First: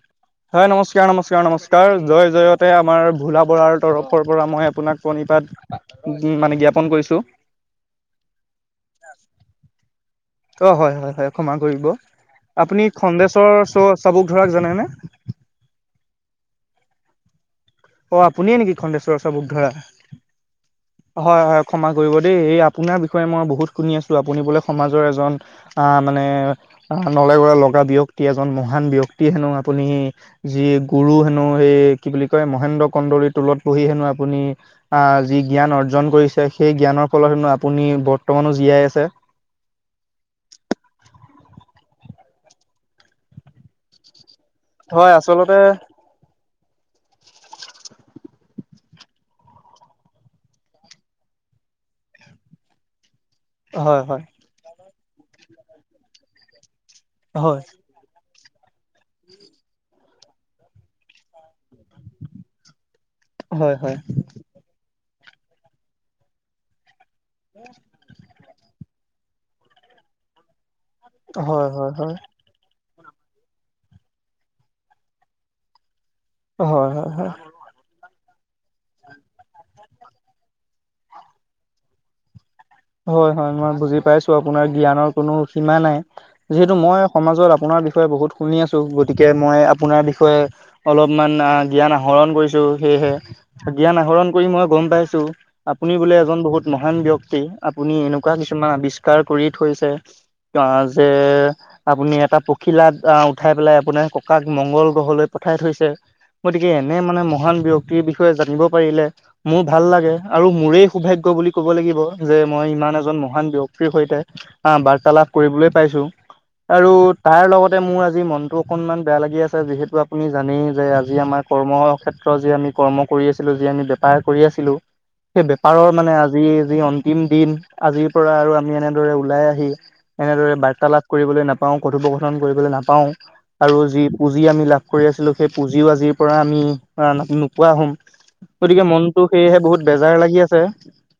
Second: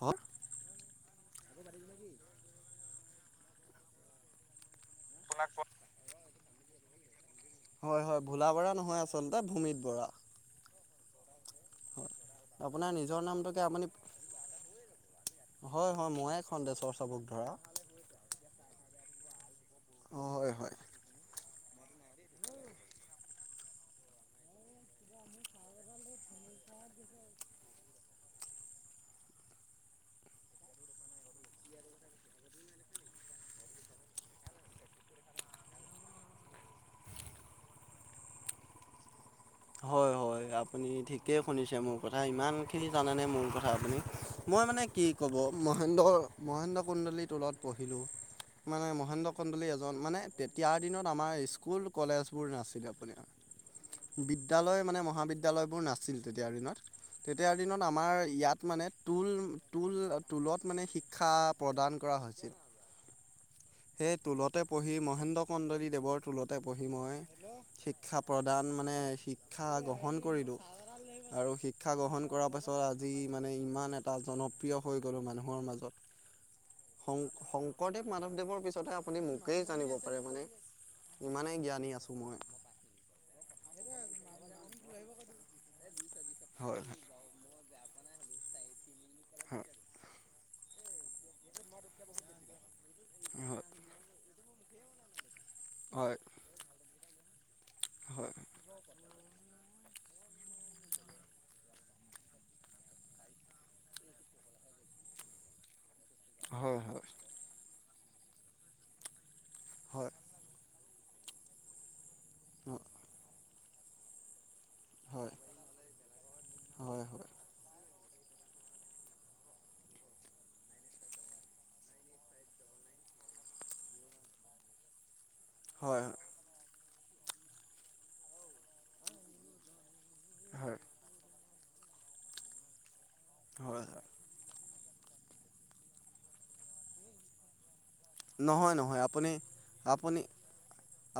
হ হয় নমস্কাৰ, নমস্কাৰ, নমস্কাৰ। জয় জয়তে আমাৰ ভোলা বৰাৰ তৰফৰ পৰা মই আপোনাক প্ৰণিপাত মানে জ্ঞাপন কৰিছোঁ। হয়, হয়। ভোলা বৰা নহয় আচলতে ভূমিত বৰা। অ', হয়, হয়, হয়, ক্ষমা কৰিব। আপুনি আপোনাৰ নিজৰ খন্দেশ্বৰ নামটোকে আপুনি চ চাবুক ধৰাক জানেনেে? হয়, হয়, ময়ে খন্দেশ্বৰ চাবুকধৰা। অ' আপুনিয়ে নেকি খন্দেশ্বৰ চাবুক ধৰা? হয়, হয়। হয়, হয়, ক্ষমা কৰিব দেই। এই আপোনাৰ বিষয়ে মই বহুত শুনি আছোঁ, আপুনি বোলে সমাজৰ এজন আ মানে নলেগলে লগা ব্যক্তি এজন, মহান ব্যক্তি হেনো আপুনি যি গুৰু হেনো সেই কি বুলি কয়, মহেন্দ্ৰ কন্দলীৰ টোলত পঢ়ি হেনো আপুনি আ যি জ্ঞান অৰ্জন কৰিছে, সেই জ্ঞানৰ ফলত হেনো আপুনি বৰ্তমানো জীয়াই আছে। হয়, হয়, আপুনি ঠিকেই শুনিছে মোৰ কথা, ইমানখিনি জানেনে মোৰ কথা আপুনি? মই মানে কি হয় ক'ব, আচলতে মহেন্দ্ৰ মহেন্দ্ৰ কন্দলীৰ টোলত পঢ়িলোঁ মানে মহেন্দ্ৰ কন্দলী এজন, মানে তেতিয়াৰ দিনত আমাৰ স্কুল কলেজ বোৰ নাছিলে আপোনাৰ হয় হয় বিদ্যালয় মানে মহাবিদ্যালয়বোৰ নাছিল তেতিয়াৰ দিনত, তেতিয়াৰ হয় দিনত আমাৰ ইয়াত মানে টোল, টোল, টোলত মানে শিক্ষা প্ৰদান কৰা হৈছিল। হয় হয় হয় সেয়ে টোলতে পঢ়ি, মহেন্দ্ৰ কন্দলীদেৱৰ টোলতে পঢ়ি মই শিক্ষাত প্ৰদান মানে শিক্ষা গ্ৰহণ কৰিলোঁ আৰু হয় শিক্ষা হয় গ্ৰহণ কৰাৰ পাছ পৰা আজি মানে ইমান এটা জনপ্ৰিয় হৈ গ'লো মানুহৰ মাজত। হয় হয় শং হয় শংকৰদেৱ মাধৱদেৱৰ পিছতহে আপুনি মোকেই জানিব পাৰে মানে, ইমানেই জ্ঞানী আছোঁ মই হয়, হয়, মই বুজি পাইছোঁ আপোনাৰ জ্ঞানৰ কোনো সীমা নাই, যিহেতু হয় মই সমাজত আপোনাৰ বিষয়ে বহুত শুনি আছোঁ, গতিকে মই হয় আপোনাৰ বিষয়ে অলপমান আ জ্ঞান আহৰণ কৰিছোঁ, সেয়েহে জ্ঞান আহৰণ কৰি মই গম পাইছোঁ আপুনি বোলে হয় এজন বহুত মহান ব্যক্তি, আপুনি হয় এনেকুৱা কিছুমান আৱিষ্কাৰ কৰি থৈছে [unintelligible] যে আপুনি এটা পখিলাত আ উঠাই পেলাই আপোনাৰ ককাক মংগল গ্ৰহলৈ পঠাই থৈছে। হয় গতিকে হয় এনে মানে হয় মহান ব্যক্তিৰ বিষয়ে জানিব পাৰিলে মোৰ ভাল হয় লাগে। আৰু মোৰেই সৌভাগ্য বুলি ক'ব লাগিব যে, মই ইমান এজন মহান ব্যক্তিৰ সৈতে আ হয় বাৰ্তালাপ কৰিবলৈ পাইছোঁ, আৰু হয় হয় তাৰ লগত মোৰ আজি মনটো অকণমান বেয়া লাগি আছে, যিহেতু আপুনি জানেই যে আজি আমাৰ কৰ্ম ক্ষেত্ ত্ৰ যে আমি কৰ্ম কৰি আছিলোঁ, যি আমি বেপাৰ কৰি আছিলোঁ সেই বেপাৰৰ হয় মানে আজি যি অন্তিম দিন, আজিৰ পৰা আৰু আমি এনেদৰে ওলাই আহি এনেদৰে হয় হয় বাৰ্তালাপ কৰিবলৈ নাপাওঁ, কথোপকথন কৰিবলৈ নাপাওঁ, আৰু হয় যি পুঁজি আমি লাভ কৰি আছিলোঁ, সেই পুঁজিও আজিৰ পৰা আমি নোপোৱা হ'ম নহয় গতিকে নহয় মনটো আপুনি সেয়েহে বহুত বেজাৰ আপুনি লাগি আছে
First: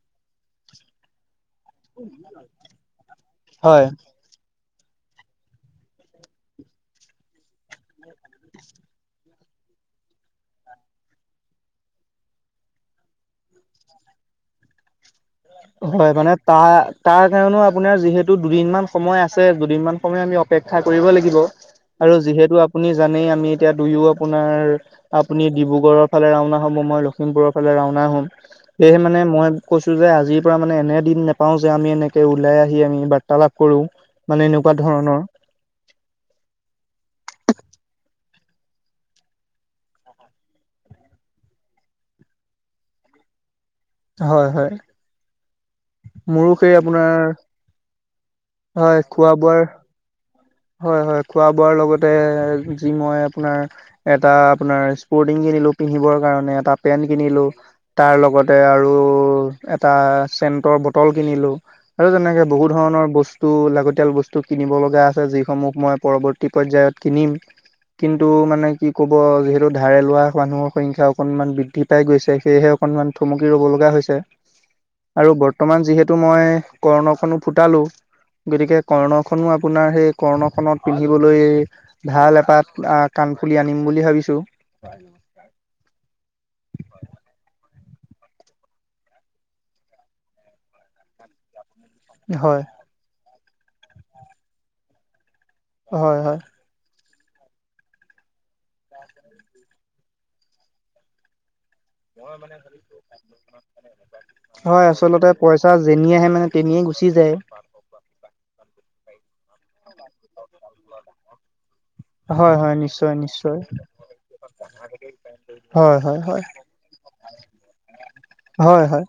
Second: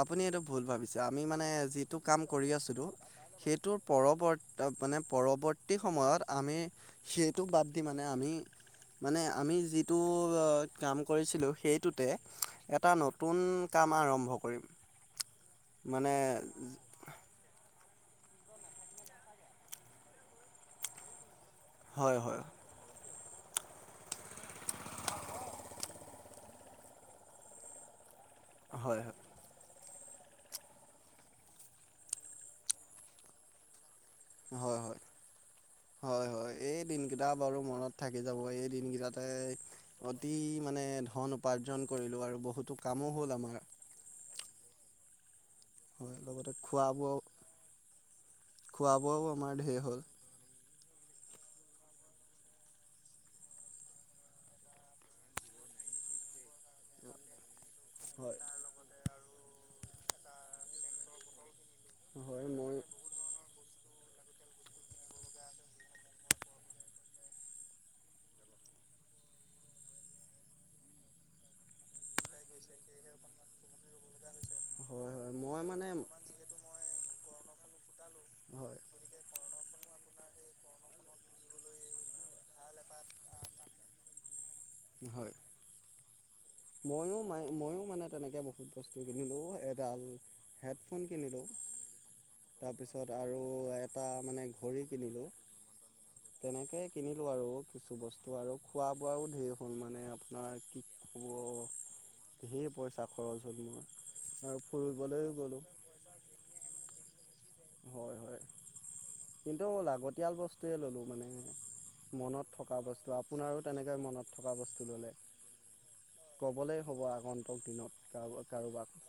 আপুনি এইটো ভুল ভাবিছে, আমি মানে যিটো কাম কৰি আছিলোঁ, সেইটোৰ হয় পৰৱৰ্ত মানে পৰৱৰ্তী সময়ত আমি সেইটো বাদ দি মানে আমি মানে আমি যিটো কাম কৰিছিলোঁ, সেইটোতে এটা নত তুন কাম আৰম্ভ কৰিম। হয়, মানে তাৰ তাৰ কাৰণেও আপোনাৰ যিহেতু দুদিনমান সময় আছে, দুদিনমান সময় আমি অপেক্ষা কৰিব লাগিব আৰু হয় হয় যিহেতু আপুনি জানেই আমি এতিয়া দুয়ো আপোনাৰ আপুনি ডিব্ৰুগড়ৰ ফালে ৰাওনা হ'ব, মই লখিমপুৰৰ ফালে ৰাওনা হ'ম সেয়েহে হয় মানে মই কৈছো যে আজি। মানে এনে দিন নোপাও যে আমি এনেকে ওলাই আহি আমি বাৰ্তালাপ কৰো। মানে এনেকুৱা হয় হয়। ধৰণৰ হয় হয় এই দিনকেইটা বাৰু মনত থাকি যাব এই দিনকেইটাতে। অতি মানে ধন উপাৰ্জন কৰিলো আৰু বহুতো কামো হ'ল আমাৰ। হয় হয়। হয় লগতে মোৰো সেই খোৱা বোৱা আপোনাৰ হয় বোৱাও খোৱা আমাৰ বোৱাৰ ঢেৰ হ'ল হয় হয় খোৱা বোৱাৰ লগতে যি মই আপোনাৰ এটা আপোনাৰ স্পৰ্টিং কিনিলো পিন্ধিবৰ কাৰণে এটা পেন্ট কিনিলো। তাৰ হয় লগতে আৰু এটা চেণ্টৰ বটল কিনিলো। আৰু তেনেকে হয় বহু মই ধৰণৰ ব স্তু লাগতিয়াল বস্তু কিনিব লগা আছে, যিসমূহ মই পৰৱৰ্তী পৰ্যায়ত কিনিম। কিন্তু মানে কি ক'ব যিহেতু ধাৰে লোৱা মানুহৰ সংখ্যা অকণমান বৃদ্ধি পাই গৈছে সেয়েহে অকনমান থমকি ৰ'ব লগা হৈছে। হয় হয় আৰু মই বৰ্তমান মানে যিহেতু মই কৰ্ণখনো ফুটালো, গতিকে হয় কৰ্ণ খনো আপোনাৰ সেই কৰ্ণখনত পিন্ধিবলৈ ভাল তাত কাণফুলি আনিম বুলি ভাবিছোঁ। হয়। ময়ো ময়ো মানে তেনেকে বহুত বস্তু কিনিলো এডাল হেডফোন কেনিলো। হয়। তাৰপিছত আৰু এটা মানে ঘড়ী কিনিলোঁ। হয় হয়। তেনেকৈ কিনিলোঁ আৰু কিছু বস্তু আৰু খোৱা বোৱাও ধেৰ হ'ল মানে আপোনাৰ কি [inaudible] ঢেৰ পইচা খৰচ হ'ল মোৰ আৰু হয় আচল ফুৰিবলৈও গ'লোঁ পইচা যেনি আহে মানে তেনিয়ে গুচি যায়। হয় হয় কিন্তু লাগতিয়াল বস্তুৱে ললোঁ মানে। হয়, মনত হয়, থকা নিশ্চয়, বস্তু নিশ্চয়, আপোনাৰো তেনেকে মনত থকা বস্তু ল'লে। হয় হয়। ক'বলৈই হ'ব আগন্তক দিনত কাৰোবাক হয়, কাৰোবাক হয়।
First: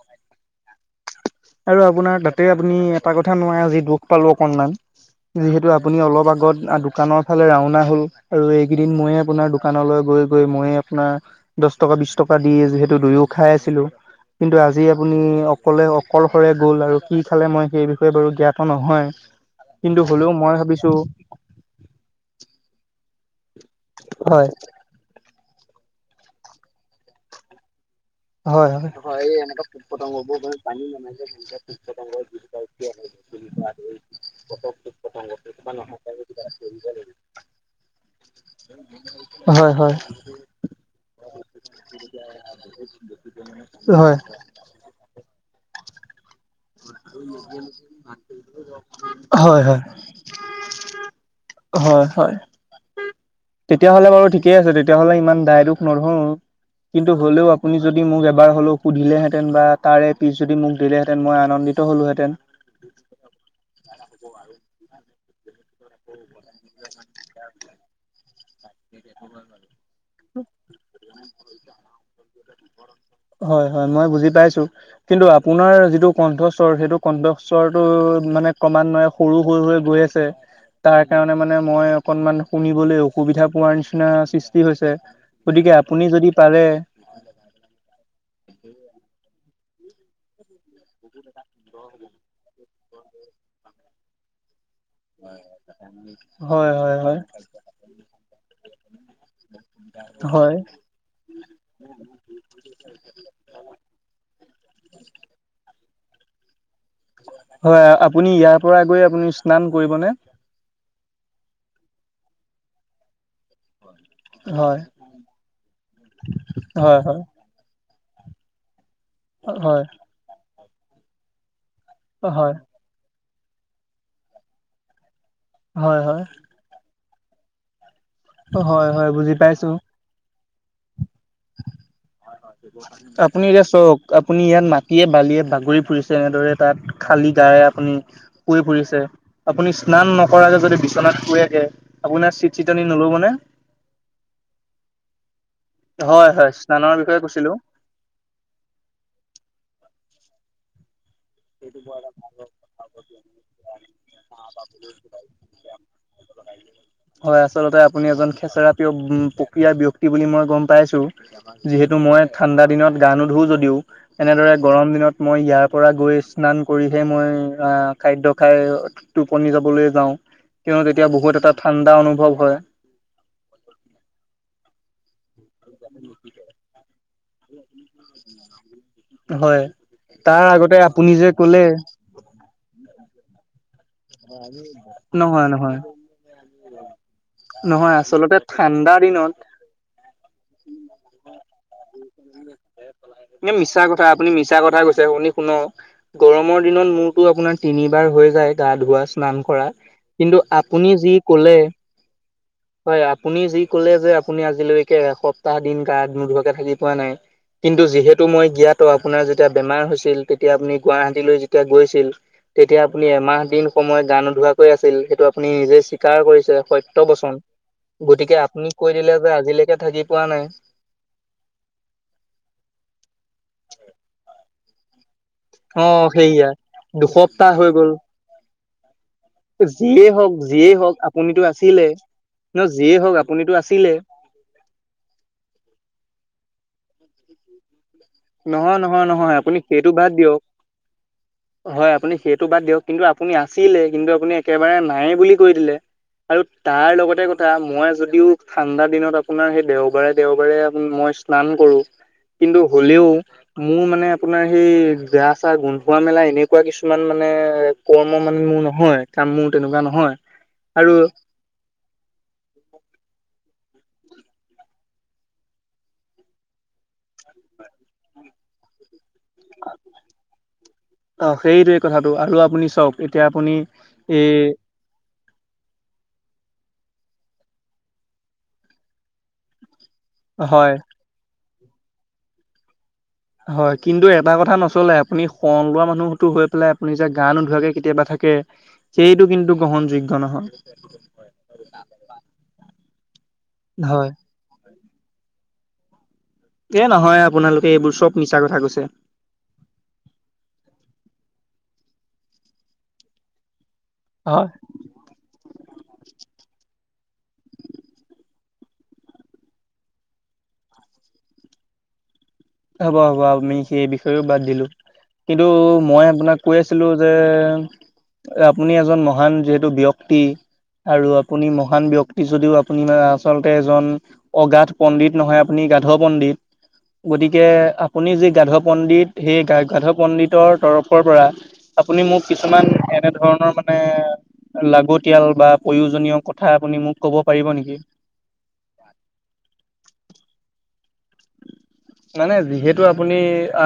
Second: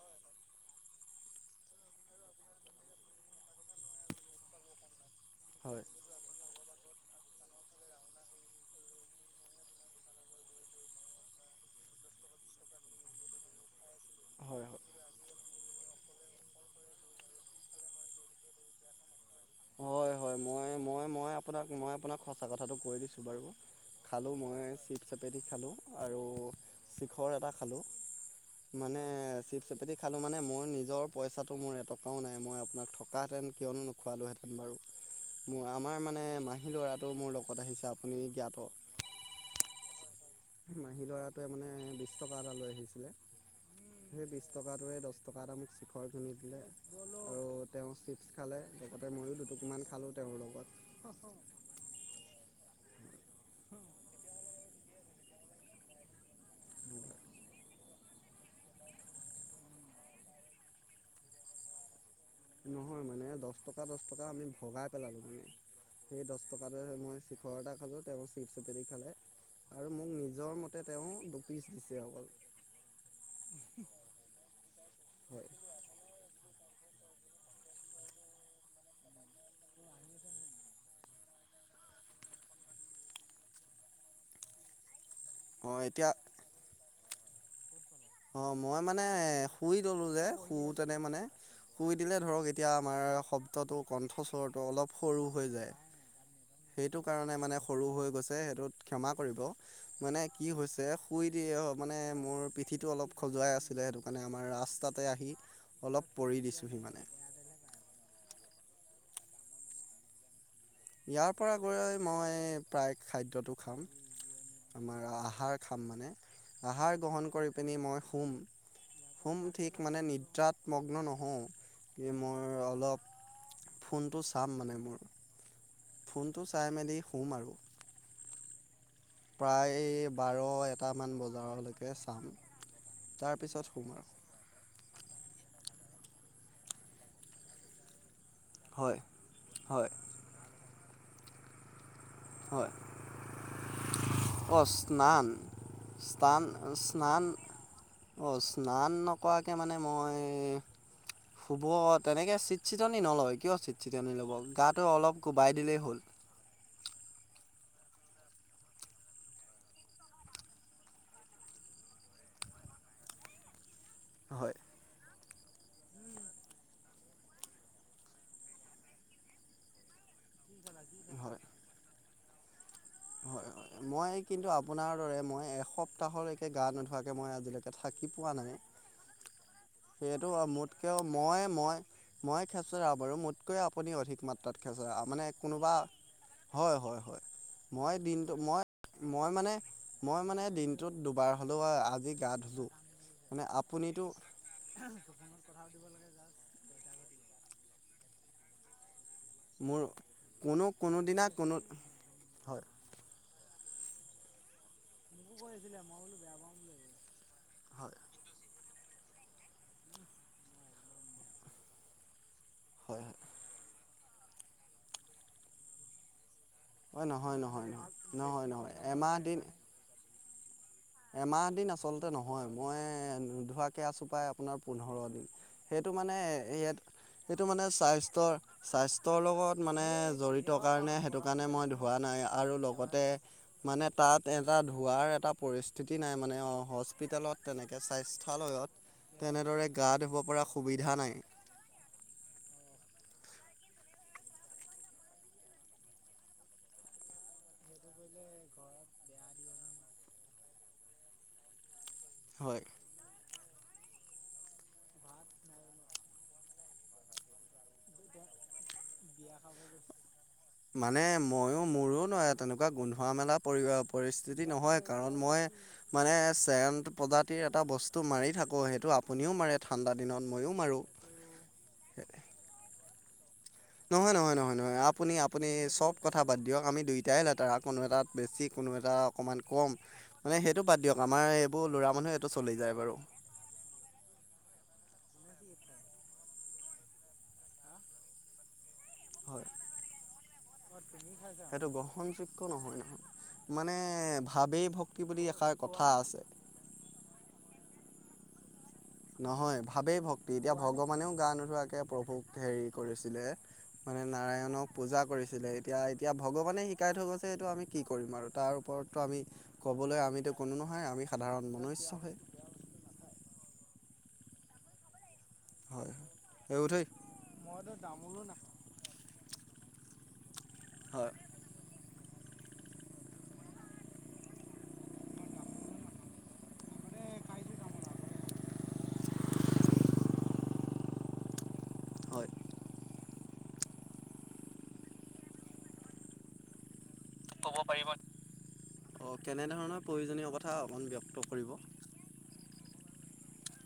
আৰু আপোনাৰ তাতে আপুনি এটা কথা নোৱাৰে আজি দুখ পালো অকনমান যিহেতু হয় আপুনি অলপ আগত দোকানৰ ফালে ৰাওনা হ'ল, আৰু এইকেইদিন মইয়ে আপোনাৰ দোকানলৈ গৈ গৈ মইয়ে আপোনাৰ দশ টকা বিশ টকা দি যিহেতু দুয়ো খাই আছিলো কিন্তু হয় আজি হয় আপুনি অকলে অ কলশৰে গ'ল আৰু কি খালে মই সেই বিষয়ে বাৰু জ্ঞাত নহয়। কিন্তু হয় হ'লেও হয় মই ভাবিছোঁ মই মই আপোনাক মই আপোনাক সঁচা কথাটো কৈ দিছোঁ বাৰু, খালোঁ হয় মই চিফ চ এপেটি খালোঁ আৰু চিখৰ এটা খালোঁ। হয় মানে চিপচ এপেটি খালো মানে মই নিজৰ পইচাটো মোৰ এটকাও নাই মই- আপোনাক ঠগ তাহঁতেন কিয় নোখোৱালো হেতে তেন বাৰু মোৰ আমাৰ মানে মাহী ল'ৰাটো মোৰ লগত আহিছে আপুনি জ্ঞাত। হয় হয়। মাহী ল'ৰাটোৱে মানে বিশ টকা এটা লৈ আহিছিলে সেই বিশ দশ টকাটোৱে দশ টকাত আমি ঘৰ ধুনি দিলে আৰু তেওঁ চিপছ খালে লগতে ময়ো হয় হয় দুটুকুমান খালো তেওঁৰ লগত। অ' হয়, হয়। তেতিয়া হ'লে বাৰু ঠিকেই আছে তেতিয়া হ'লে ইমান দায়-দোষ নধৰো। কিন্তু হ'লেও আপুনি যদি মোক এবাৰ হ'লেও সুধিলেহেঁতেন বা তাৰে পিছত যদি মোক দিলেহেঁতেন মই আনন্দিত হলোহেতেন [unintelligible] নহয় মানে দহ টকা, দহ টকা আমি ভগাই পেলালোঁ মানে। সেই দহ টকা মই শিখৰ এটা খালোঁ, তেওঁ চিপ চিপেৰি খালে [unintelligible] আৰু মোক নিজৰ মতে তেওঁ দুপিচ দিছে অকল। হয়, হয়, মই বুজি পাইছো কিন্তু হয় আপোনাৰ যিটো- কণ্ঠস্বৰ যিটো কণ্ঠস্বৰটো মানে ক্ৰমান্বয়ে সৰু হৈ হৈ গৈ আছে। তাৰ কাৰণে মানে মই অকনমান শুনিবলৈ অসুবিধা পোৱাৰ নিচিনা সৃষ্টি হৈছে। গতিকে অঁ আপুনি এতিয়া যদি পাৰে। অ' মই মানে শুই ললোঁ যে, শুই তেনে মানে শুই দিলে ধৰক এতিয়া আমাৰ শব্দটো কণ্ঠস্বৰটো অলপ সৰু হৈ যায় হয় হয় সেইটো হয় কাৰণে মানে। সৰু হৈ গৈছে সেইটোত ক্ষমা কৰিব, মানে কি হয় হৈছে শুই দ মানে মোৰ [unintelligible] পিঠিটো অলপ খজুৱাই আছিলে সেইটো কাৰণে আমাৰ ৰাস্তাতে আহি অলপ পৰি দিছোঁহি মানে। হয় আপুনি ইয়াৰ পৰা গৈ আপুনি স্নান কৰিবনে? ইয়াৰ পৰা গৈ মই প্ৰায় খাদ্যটো খাম, হয় আমাৰ আহাৰ খাম মানে, আহাৰ হয় হয় গ্ৰহণ কৰি কৰি মই শুম, শুম ঠিক হয় মানে নিদ্ৰাত মগ্ন নহওঁ কি হয় মোৰ অলপ ফোনটো চাম মানে মোৰ হয় হয় ফোনটো চাই মেলি শুম আৰু। হয়, হয়। বুজি পাইছো প্ৰায় বাৰ এটামান বজালৈকে চাম আপুনি এতিয়া তাৰপিছত শুম চাওক আৰু। আপুনি ইয়াত মাটিয়ে-বালিয়ে বাগৰি ফুৰিছে এনেদৰে তাত খালি গায় আপুনি শুই হয় ফুৰিছে আপুনি হয় স্নান নকৰাকে যদি বিচনাত শুৱে গে আপোনাৰ চিট-চিতনি নল'ব নে? অ' স্নান, হয় স্নান, হয় স্নানৰ বিষয়ে স্নান। কৈছিলো অ', স্নান নকৰাকৈ মানে মই। শুব তেনেকৈ চিট-চটনি নলয়, কিয় চিট-চটনি ল'ব গাটো অলপ কোবাই দিলেই হ'ল। [inaudible] হয় আচলতে [unintelligible] আপুনি এজন খেচৰা প্ৰিয় প্ৰক্ৰিয়াৰ ব্যক্তি বুলি মই গম পাইছো। যিহেতু মই ঠাণ্ডা দিনত গা নোধো যদিও এনেদৰে হয় গৰম দিনত মই ইয়াৰ পৰা গৈ আছো। স্নান কৰিহে মই আহ, খাদ্য খাই টোপনি যাবলৈ যাওঁ। কিয়নো তেতিয়া বহুত হয় এটা ঠাণ্ডা অনুভৱ হয়। হয় মই কিন্তু আপোনাৰ দৰে মই এসপ্তাহলৈকে গা নোধোৱা তাকে মই আজিলৈকে থাকি পোৱা নাই। হয়। সেইটো তাৰ আগতে মোতকেও আপুনি যে মই, কলে মই, মই খেচেৰা বাৰু মোতকেই তকৈ আপুনি অধিক মাত্ৰাত খেচেৰা মানে নহয় কোনোবা নহয় হয়, হয়, হয় নহয় মই আচলতে দিনটো মই ঠাণ্ডা দিনত মই মানে মই মানে, দিনটোত দুবাৰ হ'লেও আজি গা ধুলোঁ। মানে মিছা কথা, আপুনিতো আপুনি মিছা। এটা কথা কৈছে, আপুনি শুনক গৰমৰ দিনত মোৰতো আপোনাৰ তিনিবাৰ হৈ যায় গা ধোৱা। স্নান কৰা মোৰ কিন্তু কোনো আপুনি যি কোনোদিনা কোনো কলে হয় আপুনি যি কলে যে আপুনি আজিলৈ কে সপ্তাহ দিন গা নুধুৱাকে থাকি পোৱা নাই কিন্তু হয় যিহেতু মই জ্ঞাত আপোনাৰ যেতিয়া বেমাৰ হৈছিল তেতিয়া আপুনি গুৱাহাটীলৈ যেতিয়া গৈছিল তেতিয়া হয় আপুনি হয় এমাহ দিন সময় গান নুধুৱাকৈ আছিল সেইটো আপুনি নিজেই স্বীকাৰ কৰিছে হয় নহয় সত্যবচন নহয় নহয় গতিকে নহয় নহয় আপুনি কৈ এমাহ দিলে যে দিন আজিলৈকে থাকি পোৱা নাই এমাহ দিন আচলতে নহয় মই নুধুৱাকে আছোঁ প্ৰায় আপোনাৰ পোন্ধৰ দিন। অ সেইটো মানে সেইয়া ইয়াত সেইটো দুসপ্তাহ মানে হৈ গ'ল স্বাস্থ্যৰ স্বাস্থ্যৰ লগ ত মানে যিয়েই হওক জড়িত যিয়েই কাৰণে হওক সেইটো আপুনিতো কাৰণে মই আছিলে ধোৱানাই আৰু ন যিয়ে লগতে হওক আপুনিতো মানে আছিলে তাত এটা ধুৱাৰ এটা পৰিস্থিতি নাই মানে অ হস্পিটেলত তেনেকে স্বাস্থ লয়ত নহয় নহয় নহয় আপুনি তেনেদৰে গা সেইটো বাদ ধুব দিয়ক পৰা সুবিধা নাই হয় আপুনি সেইটো বাদ দিয়ক কিন্তু আপুনি আছিলে কিন্তু আপুনি একেবাৰে নায়ে বুলি কৈ দিলে আৰু তাৰ লগতে কথা মই যদিও ঠাণ্ডা দিনত আপোনাৰ সেই দেওবাৰে দেওবাৰে আপো মই স্নান কৰোঁ হয় কিন্তু হ'লেও মোৰ মানে আপোনাৰ সেই গা চা গোন্ধোৱা মেলা এনেকুৱা কিছুমান মানে কৰ্ম মানে মোৰ নহয়, কাম মোৰ তেনেকুৱা নহয় আৰু মানে ময়ো মোৰো নহয় তেনেকুৱা গোন্ধোৱা মেলা পৰি পৰিস্থিতি নহয় কাৰণ মই মানে চেন প্ৰজাতিৰ এটা বস্তু মাৰি থাকো সেইটো আ আপুনিও মাৰে ঠাণ্ডা দিনত ময়ো মাৰোঁ সে টো আপুনি চাওঁক এতিয়া আপুনি নহয় নহয় এই নহয় নহয় আপুনি আপ পুনি চব কথা বাদ দিয়ক আমি দুইটাই লেতেৰা কোনো এটাত বেছি, কোনো এটা অকণমান কম মানে সেইটো হয় বাদ দিয়ক আমাৰ এইবোৰ ল'ৰা মানুহে এইটো চলি যায় বাৰু হয় কিন্তু এটা কথা নচলে আপুনি শন লোৱা মানুহতো হৈ পেলাই আপুনি যে গা নোধোৱাকে কেতিয়াবা থাক কে সেইটো হয়। কিন্তু গ্ৰহণযোগ্য নহয়। সেইটো গ্ৰহণযোগ্য নহয় নহয় মানে হয় ভাৱেই ভক্তি বুলি এষাৰ কথা আছে এ নহয় আপোনালোকে এইবোৰ চব মিছা কথা কৈছে নহয় ভাৱেই ভক্তি এতিয়া ভগৱানেও গা নোধোৱাকে প্ৰভুক হেৰি কৰিছিলে মানে হয় নাৰায়ণক পূজা কৰিছিলে। এতিয়া এতিয়া ভগৱানে শিকাই থৈ গৈছে এইটো আমি কি কৰিম আৰু তাৰ ওপৰতো আমি ক'বলৈ আমিতো কোনো নহয়, আমি সাধাৰণ মনুষ্য হে হ'ব হ'ব আমি সেই বিষয়েও বাদ দিলোঁ। কিন্তু হয় মই আপোনাক কৈ এই উঠৈ আছিলোঁ যে আপুনি এজন মহান যিহেতু ব্যক্তি আৰু হয় আপুনি মহান ব্যক্তি যদিও আপুনি মানে আচলতে এজন অগাধ পণ্ডিত নহয় আপুনি গাধ পণ্ডিত গতিকে আপুনি যে গাধ পণ্ডিত, সেই গা গাধ পণ্ডিতৰ তৰফৰ পৰা আপুনি মোক হয়। কিছুমান এনে ধৰণৰ মা নে লাগতিয়াল বা প্ৰয়োজনীয় কথা আপুনি মোক ক'ব পাৰিব। অ কেনেধৰণৰ প্ৰয়োজনীয় কথা অকণ ব্যক্ত কৰিব মানে যিহেতু আপুনি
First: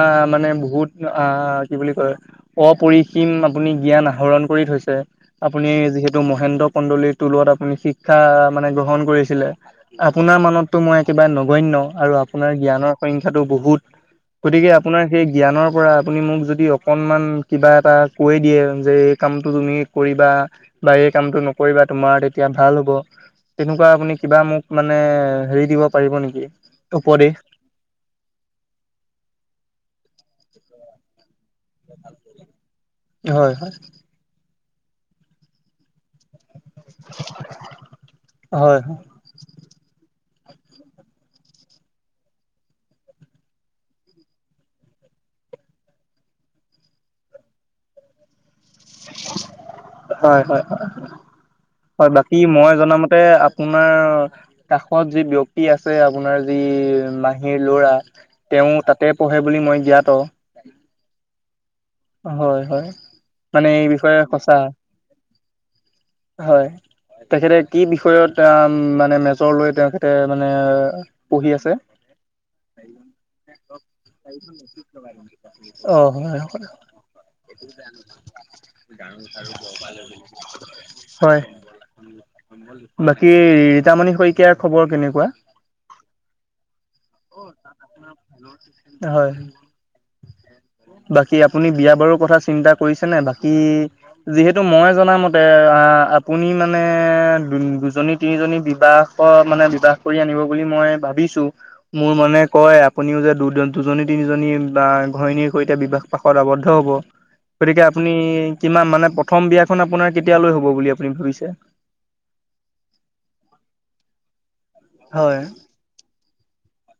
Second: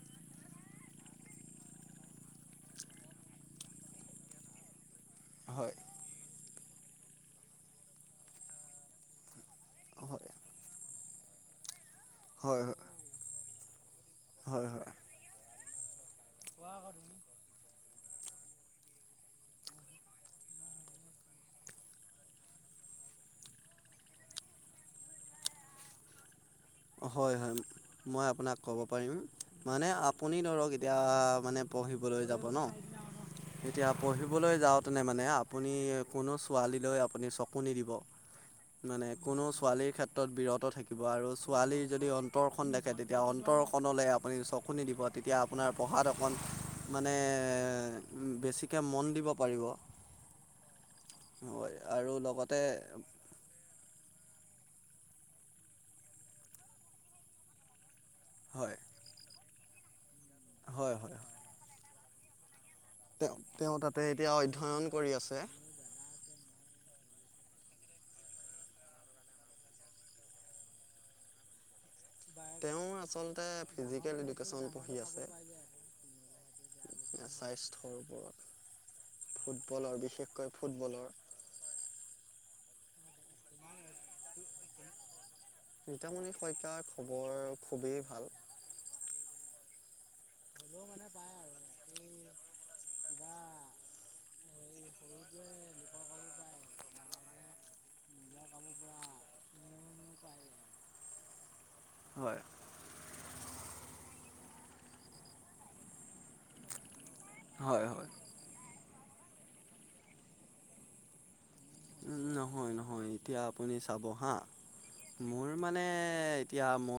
আ মানে বহুত আ কি বুলি কয় অপৰিসীম আপুনি জ্ঞান আহৰণ কৰি থৈছে আপুনি হয় যিহেতু মহেন্দ্ৰ কন্দলিৰ টোলত আপুনি শিক্ষা মানে গ্ৰহণ কৰিছিলে হয় আপোনাৰ মানততো মই একেবাৰে নগন্য, আৰু আপ আপোনাৰ হয় জ্ঞানৰ সংখ্যাটো বহুত। হয় গতিকে, হয় আপোনাৰ সেই জ্ঞানৰ পৰা আপুনি মোক যদি অকণমান কিবা এটা কৈ দিয়ে, যে এই কামটো তুমি কৰিবা বা এই কামটো নকৰিবা। তোমাৰ তেতিয়া ভাল হব তেনেকুৱা আপুনি কিবা মোক মানে হেৰি দিব পাৰিব নেকি? উপদেশ হয়। হয়। মই আপোনাক ক'ব পাৰিম। মানে আপুনি ধৰক, এতিয়া মানে পঢ়িবলৈ যাব ন! হয় হয় তেতিয়া পঢ়িবলৈ যাওঁতেনে মানে, আপুনি কোনো ছোৱালীক -লৈ আপুনি চকু নিদিব। হয় হয় মানে কোনো ছোৱালীৰ ক্ষেত্ৰত বিৰত থাকিব। আৰু ছোৱালীৰ যদি অন্তৰখন দেখে, তেতিয়া অন্তৰখনলৈ আপুনি চকু নিদিব। তেতিয়া আপোনাৰ পঢ়াত অকণ মানে বেছিকে মন দিব পাৰিব। হয়। হয়। হয়। আৰু বাকী লগতে মই জনামতে আপ আপোনাৰ কাষত যি ব্যক্তি আছে, আপোনাৰ যি মাহীৰ ল'ৰা তেওঁ তাতে পঢ়ে বুলি মই জ্ঞাত। হয়। হয়। হয়। হয়। হয়। তেওঁ মানে তেওঁ এই তাতে বিষয়ে এতিয়া সঁচা অধ্যয়ন কৰি আছে। হয়। তেখেতে কি বিষয়ত মানে মেজৰ লৈ তেখেতে মানে পঢ়ি আছে? তেওঁ আচলতে ফিজিকেল এডুকেশ্যন পঢ়ি আছে। অ হয় হয় থিকে আছে। ফুটবলৰ বিশেষকৈ ফুটবলৰ [unintelligible] হয়। বাকী ৰীতামণি শইকীয়াৰ খবৰ কেনেকুৱা চিন্তামণিৰ শইকীয়াৰ খবৰ খুবেই ভাল। হয়। বাকী আপুনি বিয়া বাৰুৰ কথা চিন্তা কৰিছে নে? বাকী যিহেতু কিন্তু মই জনামতে, আপুনি মানে দু দুজনী তিনিজনী বিবাহত মানে বিবাহ কৰি আনিব বুলি মই ভাবিছো। মোৰ মনে হয় কয় আপুনিও যে দুদন দুজনী- তিনিজনী বা ঘৈণীৰ সৈতে বিবাহ পাশত আৱদ্ধ হব গতিকে, হয় হয় আপুনি কিমান মানে- প্ৰথম বিয়াখন আপোনাৰ কেতিয়ালৈ হ'ব বুলি আপুনি ভাবিছে? নহয়। নহয়। এতিয়া আপুনি চাব হা- হয় মোৰ মান মানে এতিয়া মই